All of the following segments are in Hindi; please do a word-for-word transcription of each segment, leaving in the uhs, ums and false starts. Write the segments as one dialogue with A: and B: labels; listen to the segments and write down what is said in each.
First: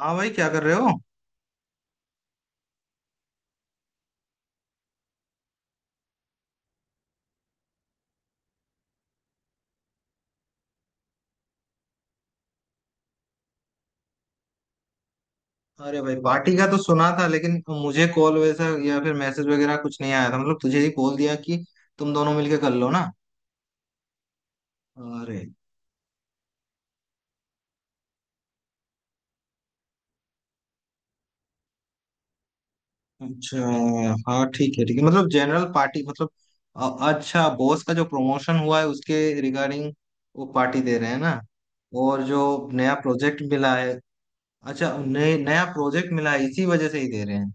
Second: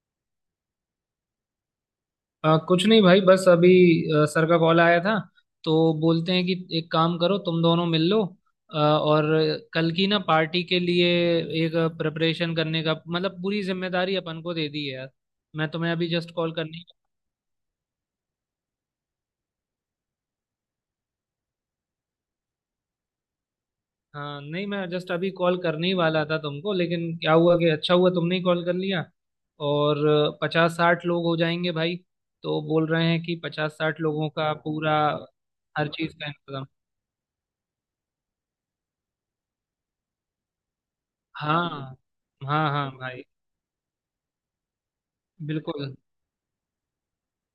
A: हाँ भाई, क्या कर रहे हो?
B: आ, कुछ नहीं भाई बस अभी आ, सर का कॉल आया था। तो बोलते हैं कि एक काम करो तुम दोनों मिल लो आ, और कल की ना पार्टी के लिए एक प्रिपरेशन करने का मतलब पूरी जिम्मेदारी अपन को दे दी है यार। मैं तुम्हें
A: अरे
B: अभी
A: भाई,
B: जस्ट कॉल
A: पार्टी का तो
B: करनी।
A: सुना था लेकिन मुझे कॉल वैसा या फिर मैसेज वगैरह कुछ नहीं आया था। मतलब तुझे ही कॉल दिया कि तुम दोनों मिलके कर लो ना?
B: हाँ नहीं मैं जस्ट अभी
A: अरे,
B: कॉल करने ही वाला था तुमको लेकिन क्या हुआ कि अच्छा हुआ तुमने ही कॉल कर लिया। और पचास साठ लोग हो जाएंगे भाई। तो बोल रहे हैं कि
A: अच्छा।
B: पचास साठ लोगों
A: हाँ
B: का
A: ठीक है, ठीक
B: पूरा
A: है, मतलब जनरल
B: हर
A: पार्टी।
B: चीज़ का
A: मतलब
B: इंतजाम।
A: अ- अच्छा, बॉस का जो प्रमोशन हुआ है उसके रिगार्डिंग वो पार्टी दे रहे हैं ना?
B: हाँ
A: और जो
B: हाँ हाँ
A: नया
B: भाई।
A: प्रोजेक्ट मिला है। अच्छा, नए नया
B: बिल्कुल।
A: प्रोजेक्ट मिला है, इसी वजह से ही दे रहे हैं।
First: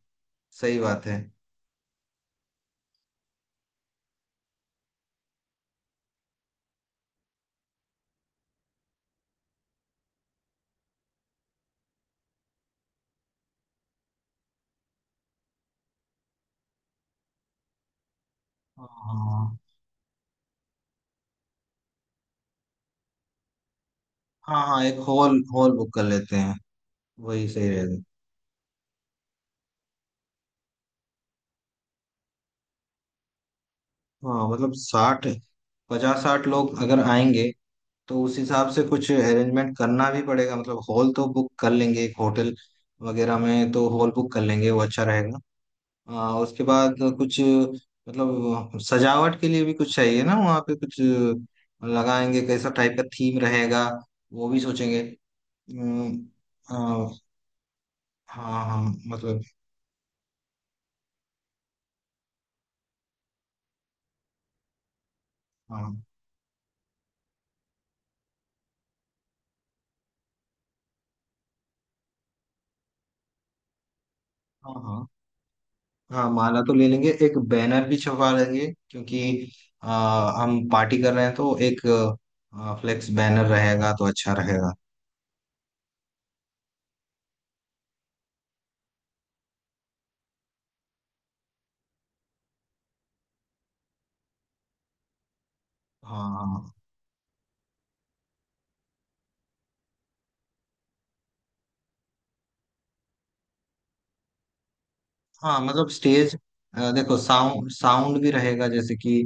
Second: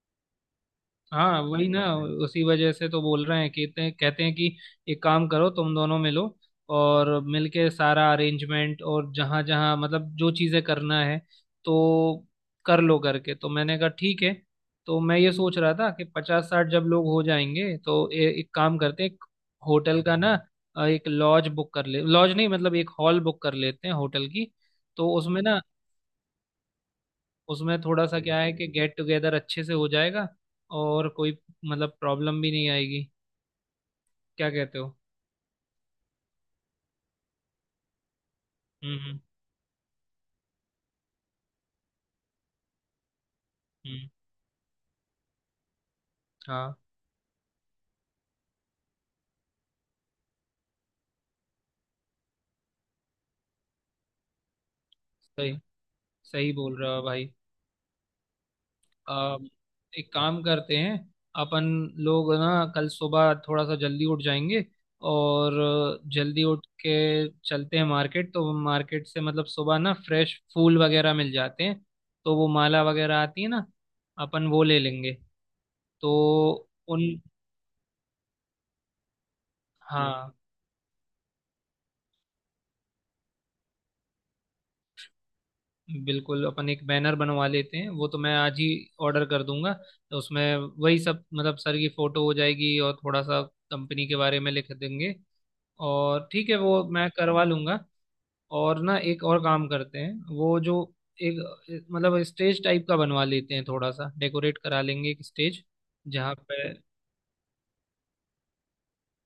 A: सही बात है।
B: हाँ वही ना। उसी वजह से तो बोल रहे हैं कि इतने कहते हैं कि एक काम करो तुम दोनों मिलो और मिलके सारा अरेंजमेंट और जहाँ जहाँ मतलब जो चीज़ें करना है तो कर लो करके तो मैंने कहा ठीक है। तो मैं ये सोच रहा था कि पचास साठ जब लोग हो जाएंगे तो ए, एक काम करते हैं एक
A: हाँ
B: होटल का ना। अ, एक लॉज बुक कर ले लॉज नहीं मतलब एक हॉल बुक कर लेते हैं होटल की।
A: हाँ, हाँ, एक
B: तो
A: हॉल
B: उसमें ना
A: हॉल बुक कर लेते हैं, वही सही
B: उसमें
A: रहेगा।
B: थोड़ा सा क्या है कि गेट टुगेदर अच्छे से हो जाएगा और कोई मतलब प्रॉब्लम भी नहीं आएगी।
A: हाँ
B: क्या
A: मतलब
B: कहते हो?
A: साठ, पचास साठ लोग अगर आएंगे तो उस हिसाब से
B: हम्म
A: कुछ
B: हम्म
A: अरेंजमेंट करना भी पड़ेगा। मतलब हॉल तो बुक कर लेंगे, एक होटल वगैरह में तो
B: हम्म,
A: हॉल बुक कर लेंगे, वो अच्छा रहेगा। आ, उसके
B: हाँ
A: बाद कुछ मतलब सजावट के लिए भी कुछ चाहिए ना, वहाँ पे कुछ लगाएंगे। कैसा टाइप का थीम रहेगा वो भी सोचेंगे।
B: सही।
A: अम,
B: सही बोल रहे हो
A: आ,
B: भाई।
A: हाँ हाँ,
B: आ,
A: मतलब
B: एक काम करते हैं अपन लोग ना कल सुबह थोड़ा सा जल्दी उठ जाएंगे और
A: हाँ
B: जल्दी उठ के चलते हैं मार्केट। तो मार्केट से मतलब सुबह ना फ्रेश फूल वगैरह मिल जाते हैं तो वो माला वगैरह आती है ना अपन वो
A: हाँ।
B: ले
A: हाँ
B: लेंगे। तो
A: हाँ, माला तो ले
B: उन
A: लेंगे, एक बैनर भी छपवा लेंगे क्योंकि आ,
B: हाँ
A: हम पार्टी कर रहे हैं तो एक फ्लेक्स बैनर रहेगा तो अच्छा रहेगा।
B: बिल्कुल अपन एक बैनर बनवा लेते हैं वो तो मैं आज ही ऑर्डर कर दूंगा। तो उसमें वही सब मतलब सर की फोटो हो जाएगी और थोड़ा सा कंपनी के बारे में लिख देंगे और ठीक है
A: हाँ
B: वो मैं करवा लूंगा। और ना एक और काम करते हैं वो जो एक मतलब स्टेज टाइप का बनवा लेते हैं थोड़ा सा डेकोरेट करा लेंगे एक
A: हाँ,
B: स्टेज
A: मतलब
B: जहाँ
A: स्टेज।
B: पे
A: अ, देखो, साउंड साउंड भी रहेगा, जैसे कि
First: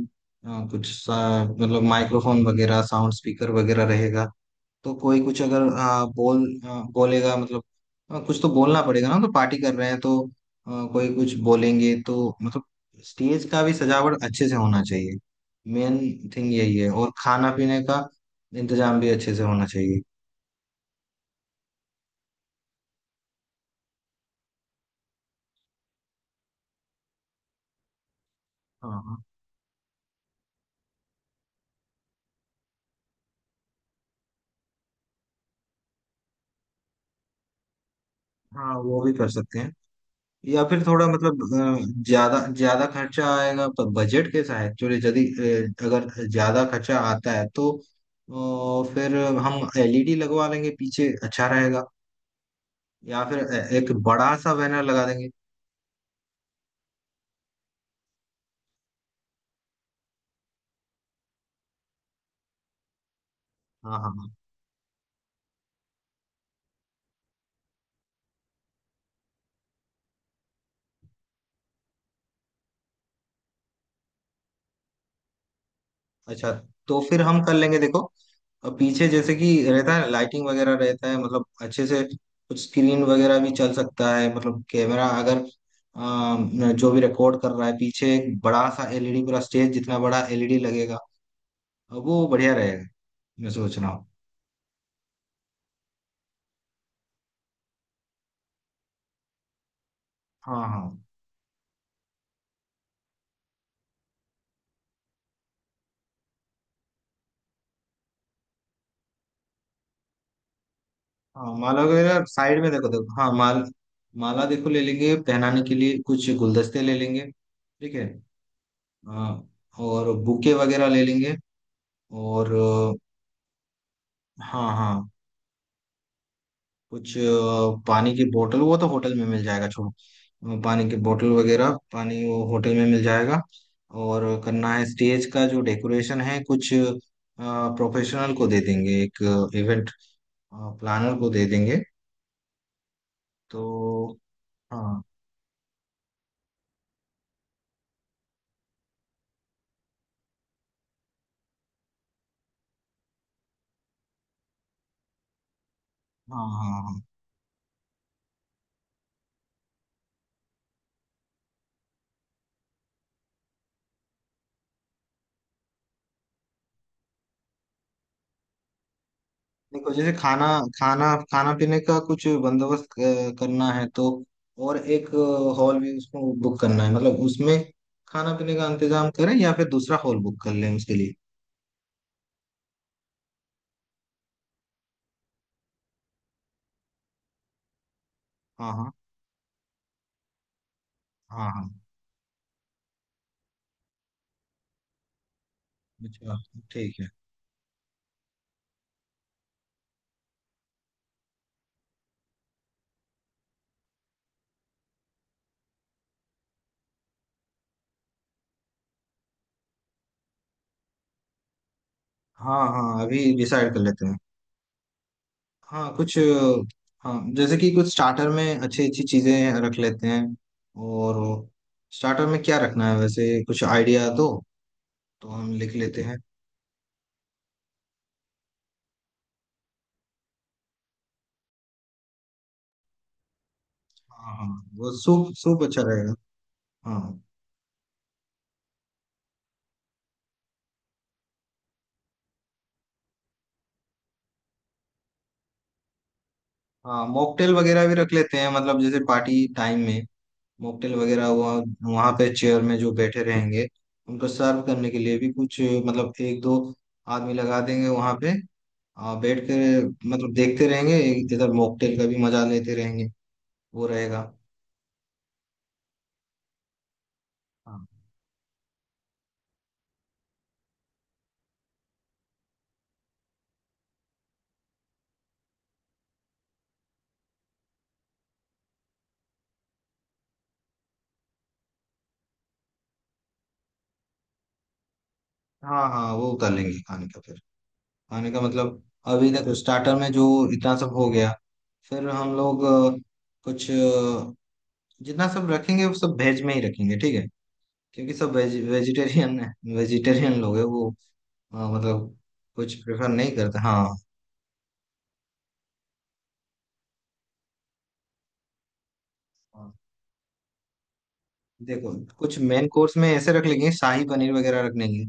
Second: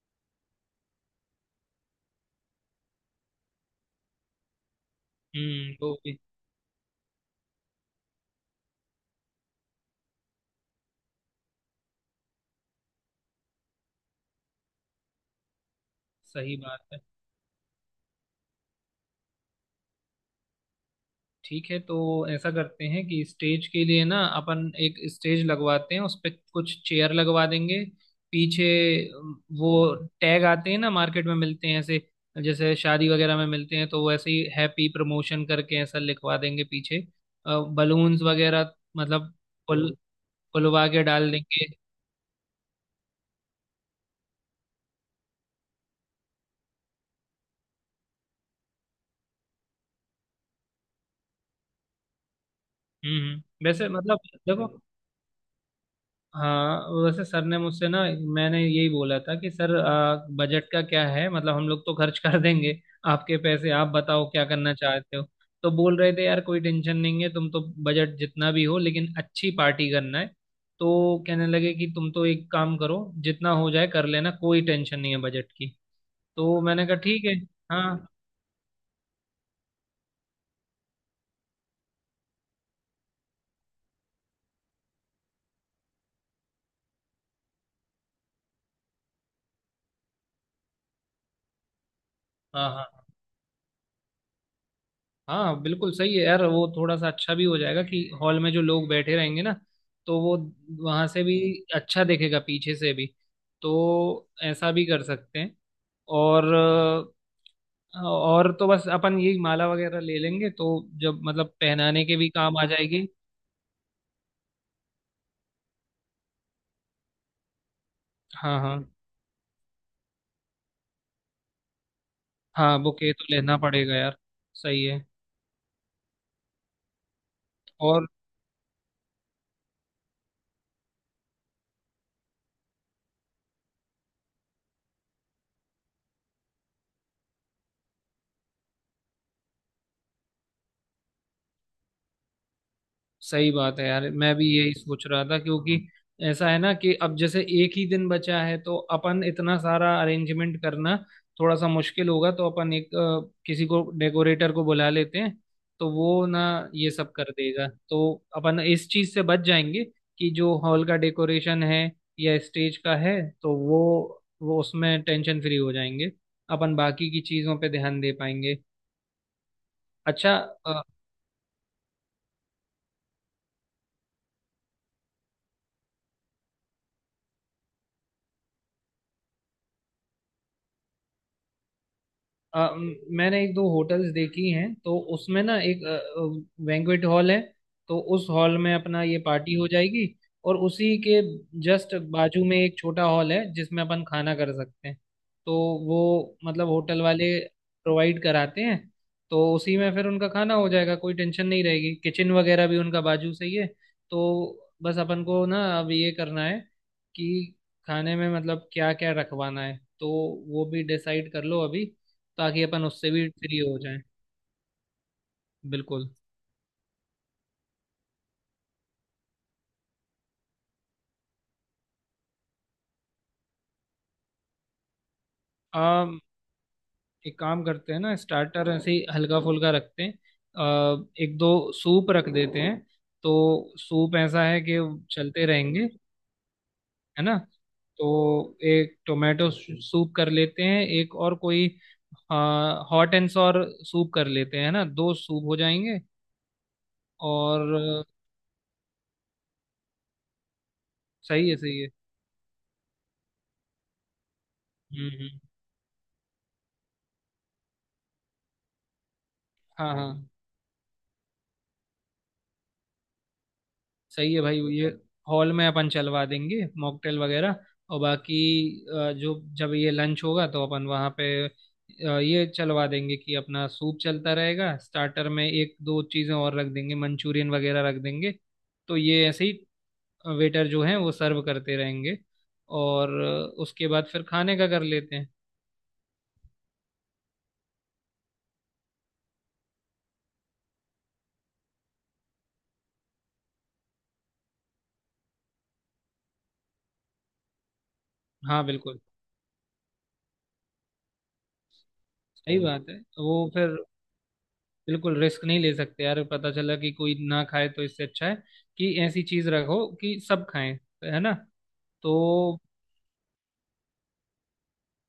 A: अ, कुछ सा- मतलब माइक्रोफोन वगैरह, साउंड स्पीकर वगैरह रहेगा। तो कोई कुछ अगर
B: हम्म वो
A: आ,
B: भी
A: बोल आ, बोलेगा, मतलब आ, कुछ तो बोलना पड़ेगा ना, तो पार्टी कर रहे हैं तो आ, कोई कुछ बोलेंगे तो, मतलब स्टेज का भी सजावट अच्छे से होना चाहिए। मेन थिंग
B: सही
A: यही
B: बात
A: है।
B: है।
A: और खाना पीने का इंतजाम भी अच्छे से होना चाहिए।
B: ठीक है तो ऐसा करते हैं कि स्टेज के लिए ना अपन एक स्टेज लगवाते हैं उस पे कुछ चेयर लगवा देंगे पीछे।
A: हाँ हाँ,
B: अम, वो टैग आते हैं ना मार्केट में मिलते हैं ऐसे जैसे शादी वगैरह में मिलते हैं तो वैसे ही हैप्पी प्रमोशन करके ऐसा लिखवा देंगे पीछे। बलून्स वगैरह
A: हाँ, वो भी कर
B: मतलब
A: सकते हैं।
B: फुल
A: या फिर
B: फुलवा के
A: थोड़ा
B: डाल
A: मतलब
B: देंगे।
A: अ, ज्यादा ज्यादा खर्चा आएगा, पर बजट कैसा है एक्चुअली? यदि अ, अगर ज्यादा खर्चा आता है तो अ, फिर हम एलईडी लगवा लेंगे पीछे, अच्छा रहेगा।
B: हम्म
A: या फिर ए-
B: हम्म। वैसे
A: एक
B: मतलब
A: बड़ा सा
B: देखो
A: बैनर लगा देंगे।
B: हाँ वैसे सर ने मुझसे ना मैंने यही बोला था कि सर आ, बजट का क्या है मतलब हम लोग तो खर्च कर देंगे आपके पैसे आप
A: हाँ हाँ,
B: बताओ
A: हाँ।
B: क्या करना चाहते हो। तो बोल रहे थे यार कोई टेंशन नहीं है तुम तो बजट जितना भी हो लेकिन अच्छी पार्टी करना है। तो कहने लगे कि तुम तो एक काम करो जितना हो जाए कर लेना कोई टेंशन नहीं है बजट की।
A: अच्छा,
B: तो मैंने कहा
A: तो फिर
B: ठीक है।
A: हम कर लेंगे। देखो,
B: हाँ
A: अ, पीछे जैसे कि रहता है लाइटिंग वगैरह रहता है, मतलब अच्छे से कुछ स्क्रीन वगैरह भी चल सकता है। मतलब कैमरा अगर अम, जो भी रिकॉर्ड कर रहा है पीछे, एक बड़ा सा एलईडी, पूरा स्टेज जितना बड़ा एलईडी लगेगा, अ, वो बढ़िया
B: हाँ
A: रहेगा।
B: हाँ।
A: मैं सोच रहा हूँ।
B: हाँ बिल्कुल सही है यार वो थोड़ा सा अच्छा भी हो जाएगा कि हॉल में जो लोग बैठे रहेंगे ना तो वो
A: हाँ हाँ,
B: वहां से भी अच्छा देखेगा पीछे से भी। तो ऐसा भी कर सकते हैं। और अ, और तो बस अपन यही माला वगैरह ले लेंगे तो जब मतलब
A: हाँ, माला
B: पहनाने के
A: वगैरह
B: भी काम
A: साइड
B: आ
A: में, देखो
B: जाएगी।
A: देखो। हाँ, माल माला देखो, ले लेंगे पहनाने के लिए। कुछ गुलदस्ते ले लेंगे, ठीक है?
B: हाँ हाँ।
A: हाँ, और बुके वगैरह ले लेंगे। और
B: हाँ
A: अ,
B: बुके तो लेना पड़ेगा यार।
A: हाँ
B: सही है।
A: हाँ। कुछ अ,
B: और
A: पानी की बोतल, वो तो होटल में मिल जाएगा, छोड़ो। अ, पानी की बोतल वगैरह, पानी, वो होटल में मिल जाएगा। और करना है स्टेज का जो डेकोरेशन है, कुछ प्रोफेशनल को दे देंगे, एक इवेंट प्लानर को दे देंगे।
B: सही बात है यार
A: तो
B: मैं भी यही
A: हाँ,
B: सोच रहा था क्योंकि ऐसा है ना कि अब जैसे एक ही दिन बचा है तो अपन इतना सारा अरेंजमेंट करना थोड़ा सा मुश्किल होगा तो अपन एक अ, किसी को डेकोरेटर को बुला लेते हैं तो वो ना
A: हाँ, हाँ।
B: ये
A: हाँ,
B: सब कर देगा तो अपन इस चीज से बच जाएंगे कि जो हॉल का डेकोरेशन है या स्टेज का है तो वो वो उसमें टेंशन फ्री हो जाएंगे अपन बाकी की चीजों पे ध्यान दे पाएंगे।
A: देखो, जैसे
B: अच्छा।
A: खाना खाना खाना पीने का कुछ बंदोबस्त अ, करना है तो। और एक हॉल भी उसको बुक करना है, मतलब उसमें खाना पीने का इंतजाम करें या फिर दूसरा हॉल बुक कर लें उसके लिए।
B: अ, मैंने एक दो होटल्स देखी हैं तो उसमें ना एक बैंक्वेट हॉल है तो उस हॉल
A: हाँ
B: में
A: हाँ,
B: अपना ये पार्टी हो जाएगी और उसी के
A: हाँ हाँ।
B: जस्ट बाजू में एक छोटा हॉल है जिसमें अपन खाना कर सकते हैं तो
A: अच्छा,
B: वो मतलब
A: ठीक
B: होटल
A: है।
B: वाले प्रोवाइड कराते हैं। तो उसी में फिर उनका खाना हो जाएगा कोई टेंशन नहीं रहेगी किचन वगैरह भी उनका बाजू से ही है। तो बस अपन को ना अब ये करना है कि खाने में मतलब क्या क्या रखवाना है तो वो भी डिसाइड कर लो अभी
A: हाँ
B: ताकि अपन
A: हाँ,
B: उससे
A: अभी
B: भी फ्री
A: डिसाइड
B: हो
A: कर
B: जाएं।
A: लेते हैं। हाँ,
B: बिल्कुल।
A: कुछ अ, हाँ, जैसे कि कुछ स्टार्टर में अच्छी अच्छी चीजें रख लेते हैं। और स्टार्टर में क्या रखना है, वैसे कुछ आइडिया दो तो हम लिख लेते हैं।
B: आम एक काम करते हैं ना स्टार्टर ऐसे ही हल्का फुल्का रखते हैं। आ, एक दो सूप रख देते हैं तो सूप
A: हाँ
B: ऐसा
A: हाँ,
B: है कि
A: वो सूप
B: चलते
A: सूप अच्छा
B: रहेंगे
A: रहेगा। हाँ
B: है ना। तो एक टोमेटो सूप कर लेते हैं एक और कोई हॉट एंड सॉर सूप कर लेते हैं है ना दो सूप हो जाएंगे।
A: हाँ, मॉकटेल
B: और
A: वगैरह भी रख लेते हैं, मतलब जैसे पार्टी टाइम में मॉकटेल वगैरह
B: सही
A: हुआ।
B: है सही है।
A: वहाँ पे चेयर में जो बैठे रहेंगे उनको सर्व करने के
B: हम्म
A: लिए भी
B: हम्म।
A: कुछ, मतलब एक दो आदमी लगा देंगे वहाँ पे। आ, बैठ कर,
B: हाँ हाँ।
A: मतलब देखते रहेंगे, एक- इधर मॉकटेल का भी मजा लेते रहेंगे, वो रहेगा।
B: सही है भाई ये हॉल में अपन चलवा देंगे मॉकटेल वगैरह।
A: हाँ
B: और बाकी अ, जो जब ये लंच होगा तो अपन वहाँ पे अ, ये चलवा देंगे कि अपना सूप चलता रहेगा स्टार्टर में एक दो चीज़ें और रख देंगे मंचूरियन वगैरह रख देंगे। तो ये ऐसे ही वेटर जो हैं वो सर्व करते रहेंगे और अ, उसके बाद फिर खाने का कर लेते हैं।
A: हाँ, हाँ, वो उतार लेंगे खाने का फिर। खाने का मतलब, अभी तक स्टार्टर में जो इतना सब हो गया, फिर हम लोग अ, कुछ अ, जितना सब रखेंगे वो सब वेज में ही रखेंगे, ठीक है? क्योंकि सब वेज,
B: हाँ बिल्कुल।
A: वेजिटेरियन है, वेजिटेरियन लोग है वो। हाँ, मतलब
B: सही हम्म।
A: कुछ
B: बात है
A: प्रेफर
B: वो
A: नहीं करते,
B: फिर
A: हाँ।
B: बिल्कुल रिस्क नहीं ले सकते यार पता चला कि कोई ना खाए तो इससे अच्छा है कि ऐसी चीज
A: हाँ।
B: रखो कि सब खाएं है ना।
A: देखो,
B: तो
A: कुछ मेन कोर्स में ऐसे रख लेंगे, शाही पनीर वगैरह रख लेंगे।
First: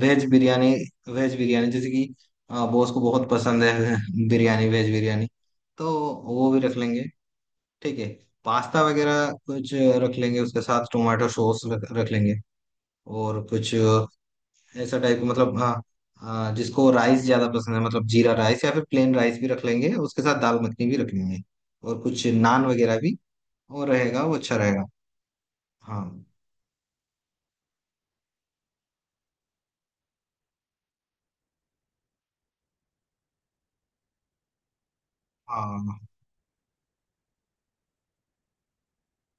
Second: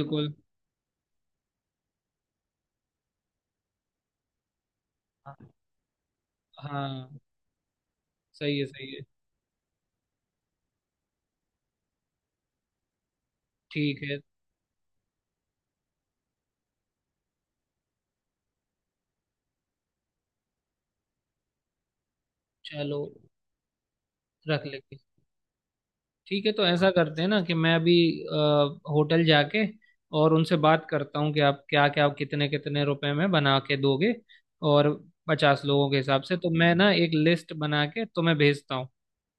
A: वेज बिरयानी, वेज बिरयानी जैसे कि बॉस को बहुत पसंद है बिरयानी, वेज बिरयानी, तो वो भी रख लेंगे।
B: हाँ
A: ठीक है।
B: सही है
A: पास्ता
B: सही है।
A: वगैरह कुछ रख लेंगे, उसके साथ टोमेटो सॉस रख, रख लेंगे। और कुछ
B: ठीक है।
A: ऐसा टाइप का मतलब, हाँ। हाँ, जिसको राइस ज्यादा पसंद है, मतलब जीरा राइस या फिर प्लेन राइस भी रख लेंगे, उसके साथ दाल मखनी भी रख लेंगे। और कुछ नान वगैरह
B: चलो
A: भी और रहेगा, वो अच्छा
B: रख
A: रहेगा।
B: लेंगे।
A: हाँ
B: ठीक है तो ऐसा करते हैं ना कि मैं अभी अ, होटल जाके और उनसे बात करता हूँ कि आप क्या क्या कितने कितने रुपए में बना के दोगे और पचास लोगों के
A: हाँ,
B: हिसाब से तो मैं ना एक लिस्ट बना के तुम्हें भेजता हूँ।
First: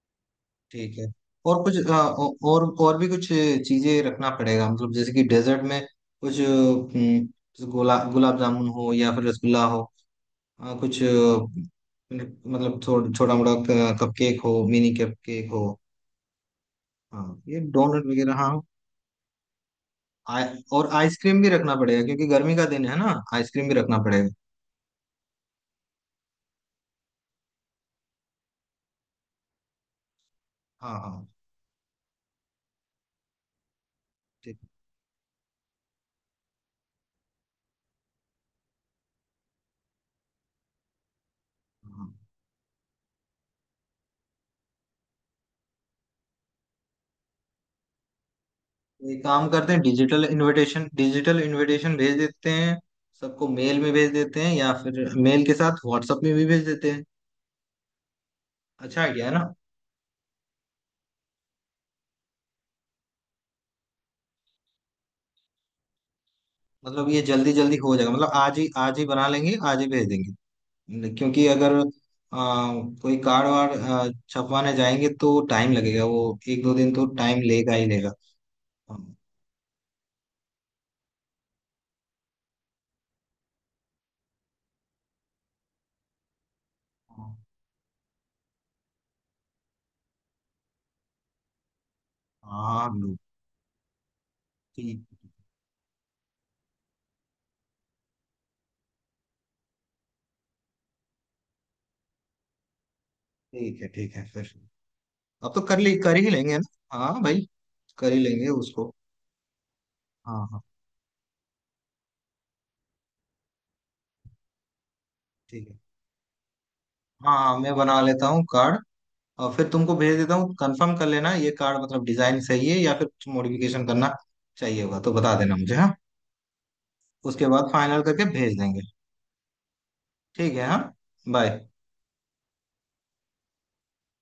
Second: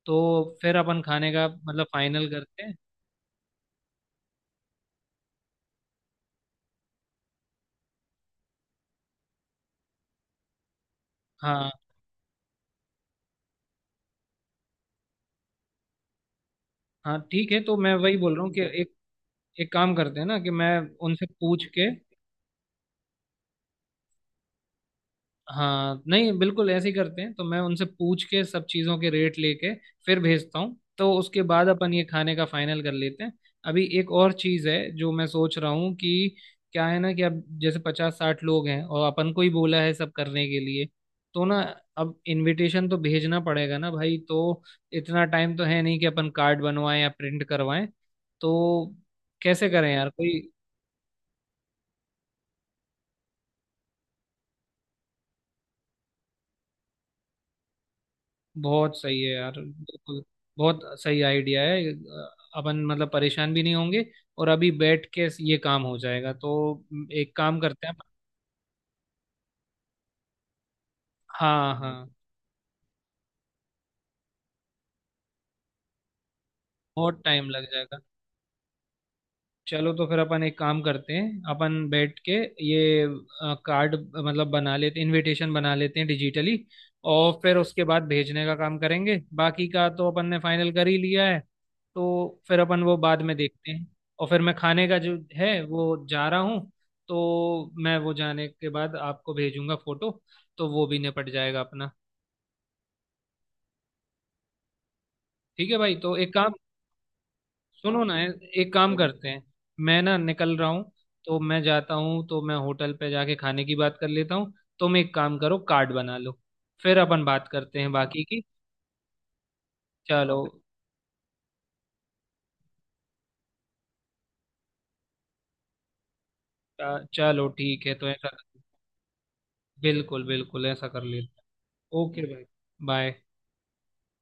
B: तो फिर
A: ठीक
B: अपन
A: है।
B: खाने का
A: और कुछ
B: मतलब
A: अ,
B: फाइनल
A: औ-
B: करते
A: और
B: हैं।
A: और भी कुछ चीजें रखना पड़ेगा, मतलब जैसे कि डेजर्ट में कुछ हम्म, जैसे गोला गुलाब जामुन हो या फिर रसगुल्ला हो। अ, कुछ अ,
B: हाँ
A: मतलब थोड़ा छोटा मोटा कप केक हो, मिनी कप केक हो।
B: हाँ।
A: हाँ,
B: ठीक
A: ये
B: है तो मैं
A: डोनट
B: वही
A: वगैरह,
B: बोल रहा हूँ
A: हाँ।
B: कि एक एक काम करते हैं ना
A: आ,
B: कि मैं
A: और
B: उनसे
A: आइसक्रीम भी
B: पूछ
A: रखना
B: के
A: पड़ेगा क्योंकि गर्मी का दिन है ना, आइसक्रीम भी रखना पड़ेगा।
B: हाँ नहीं बिल्कुल ऐसे ही करते हैं तो मैं उनसे पूछ के सब चीज़ों के रेट लेके फिर भेजता हूँ
A: हाँ
B: तो
A: हाँ,
B: उसके बाद अपन ये खाने का फाइनल कर लेते हैं। अभी एक और
A: ठीक,
B: चीज़ है जो मैं सोच रहा हूँ कि क्या है ना कि अब जैसे पचास साठ लोग हैं और अपन को ही बोला है सब करने के लिए तो ना
A: हाँ।
B: अब इनविटेशन तो भेजना पड़ेगा ना भाई। तो इतना टाइम तो है नहीं कि अपन कार्ड बनवाएं या प्रिंट करवाएं। तो
A: तो एक काम
B: कैसे
A: करते हैं,
B: करें यार
A: डिजिटल
B: कोई?
A: इनविटेशन, डिजिटल इनविटेशन भेज देते हैं। सबको मेल में भेज देते हैं, या फिर मेल के साथ व्हाट्सएप में भी भेज देते हैं।
B: बहुत
A: अच्छा
B: सही
A: आइडिया है
B: है
A: ना?
B: यार बिल्कुल। बहुत सही आइडिया है अ, अपन मतलब परेशान भी नहीं होंगे और अभी बैठ के ये काम हो जाएगा तो
A: मतलब ये
B: एक
A: जल्दी
B: काम
A: जल्दी
B: करते हैं।
A: हो जाएगा, मतलब आज ही, आज ही बना लेंगे, आज ही भेज देंगे। क्योंकि
B: हाँ
A: अगर आ,
B: हाँ।
A: कोई कार्ड वार्ड आ, छपवाने जाएंगे तो टाइम लगेगा, वो एक दो दिन तो
B: बहुत
A: टाइम
B: टाइम लग
A: लेगा ही
B: जाएगा।
A: लेगा। हाँ
B: चलो तो फिर अपन एक काम करते हैं अपन बैठ के ये अ, कार्ड मतलब बना लेते इनविटेशन बना लेते हैं डिजिटली और
A: हाँ,
B: फिर उसके बाद भेजने का काम करेंगे। बाकी का तो अपन ने फाइनल कर ही लिया है तो फिर
A: हाँ,
B: अपन वो
A: हम लोग
B: बाद में देखते हैं। और फिर मैं खाने का
A: ठीक।
B: जो है वो जा रहा हूँ तो मैं वो जाने के बाद आपको भेजूंगा फोटो। तो वो भी निपट जाएगा अपना।
A: ठीक है, ठीक है फिर। अब तो
B: ठीक है
A: कर ली
B: भाई
A: कर
B: तो
A: ही
B: एक काम
A: लेंगे ना, हाँ भाई,
B: सुनो
A: कर
B: ना
A: ही लेंगे
B: एक
A: उसको।
B: काम करते हैं मैं ना
A: हाँ
B: निकल
A: हाँ,
B: रहा हूँ तो मैं जाता हूँ तो मैं होटल पे जाके खाने की बात कर लेता हूँ तुम एक काम करो
A: ठीक है।
B: कार्ड बना लो फिर अपन
A: हाँ
B: बात
A: हाँ, मैं
B: करते हैं
A: बना
B: बाकी
A: लेता
B: की।
A: हूँ कार्ड, और फिर तुमको भेज देता
B: चलो
A: हूँ। कंफर्म कर लेना, ये कार्ड मतलब डिजाइन सही है या फिर कुछ मॉडिफिकेशन करना चाहिए होगा तो बता देना मुझे, हाँ।
B: अ,
A: उसके
B: चलो
A: बाद
B: ठीक है
A: फाइनल
B: तो
A: करके
B: ऐसा
A: भेज देंगे।
B: बिल्कुल
A: ठीक है,
B: बिल्कुल
A: हाँ।
B: ऐसा कर लेते
A: बाय।
B: हैं। ओके भाई। बाय।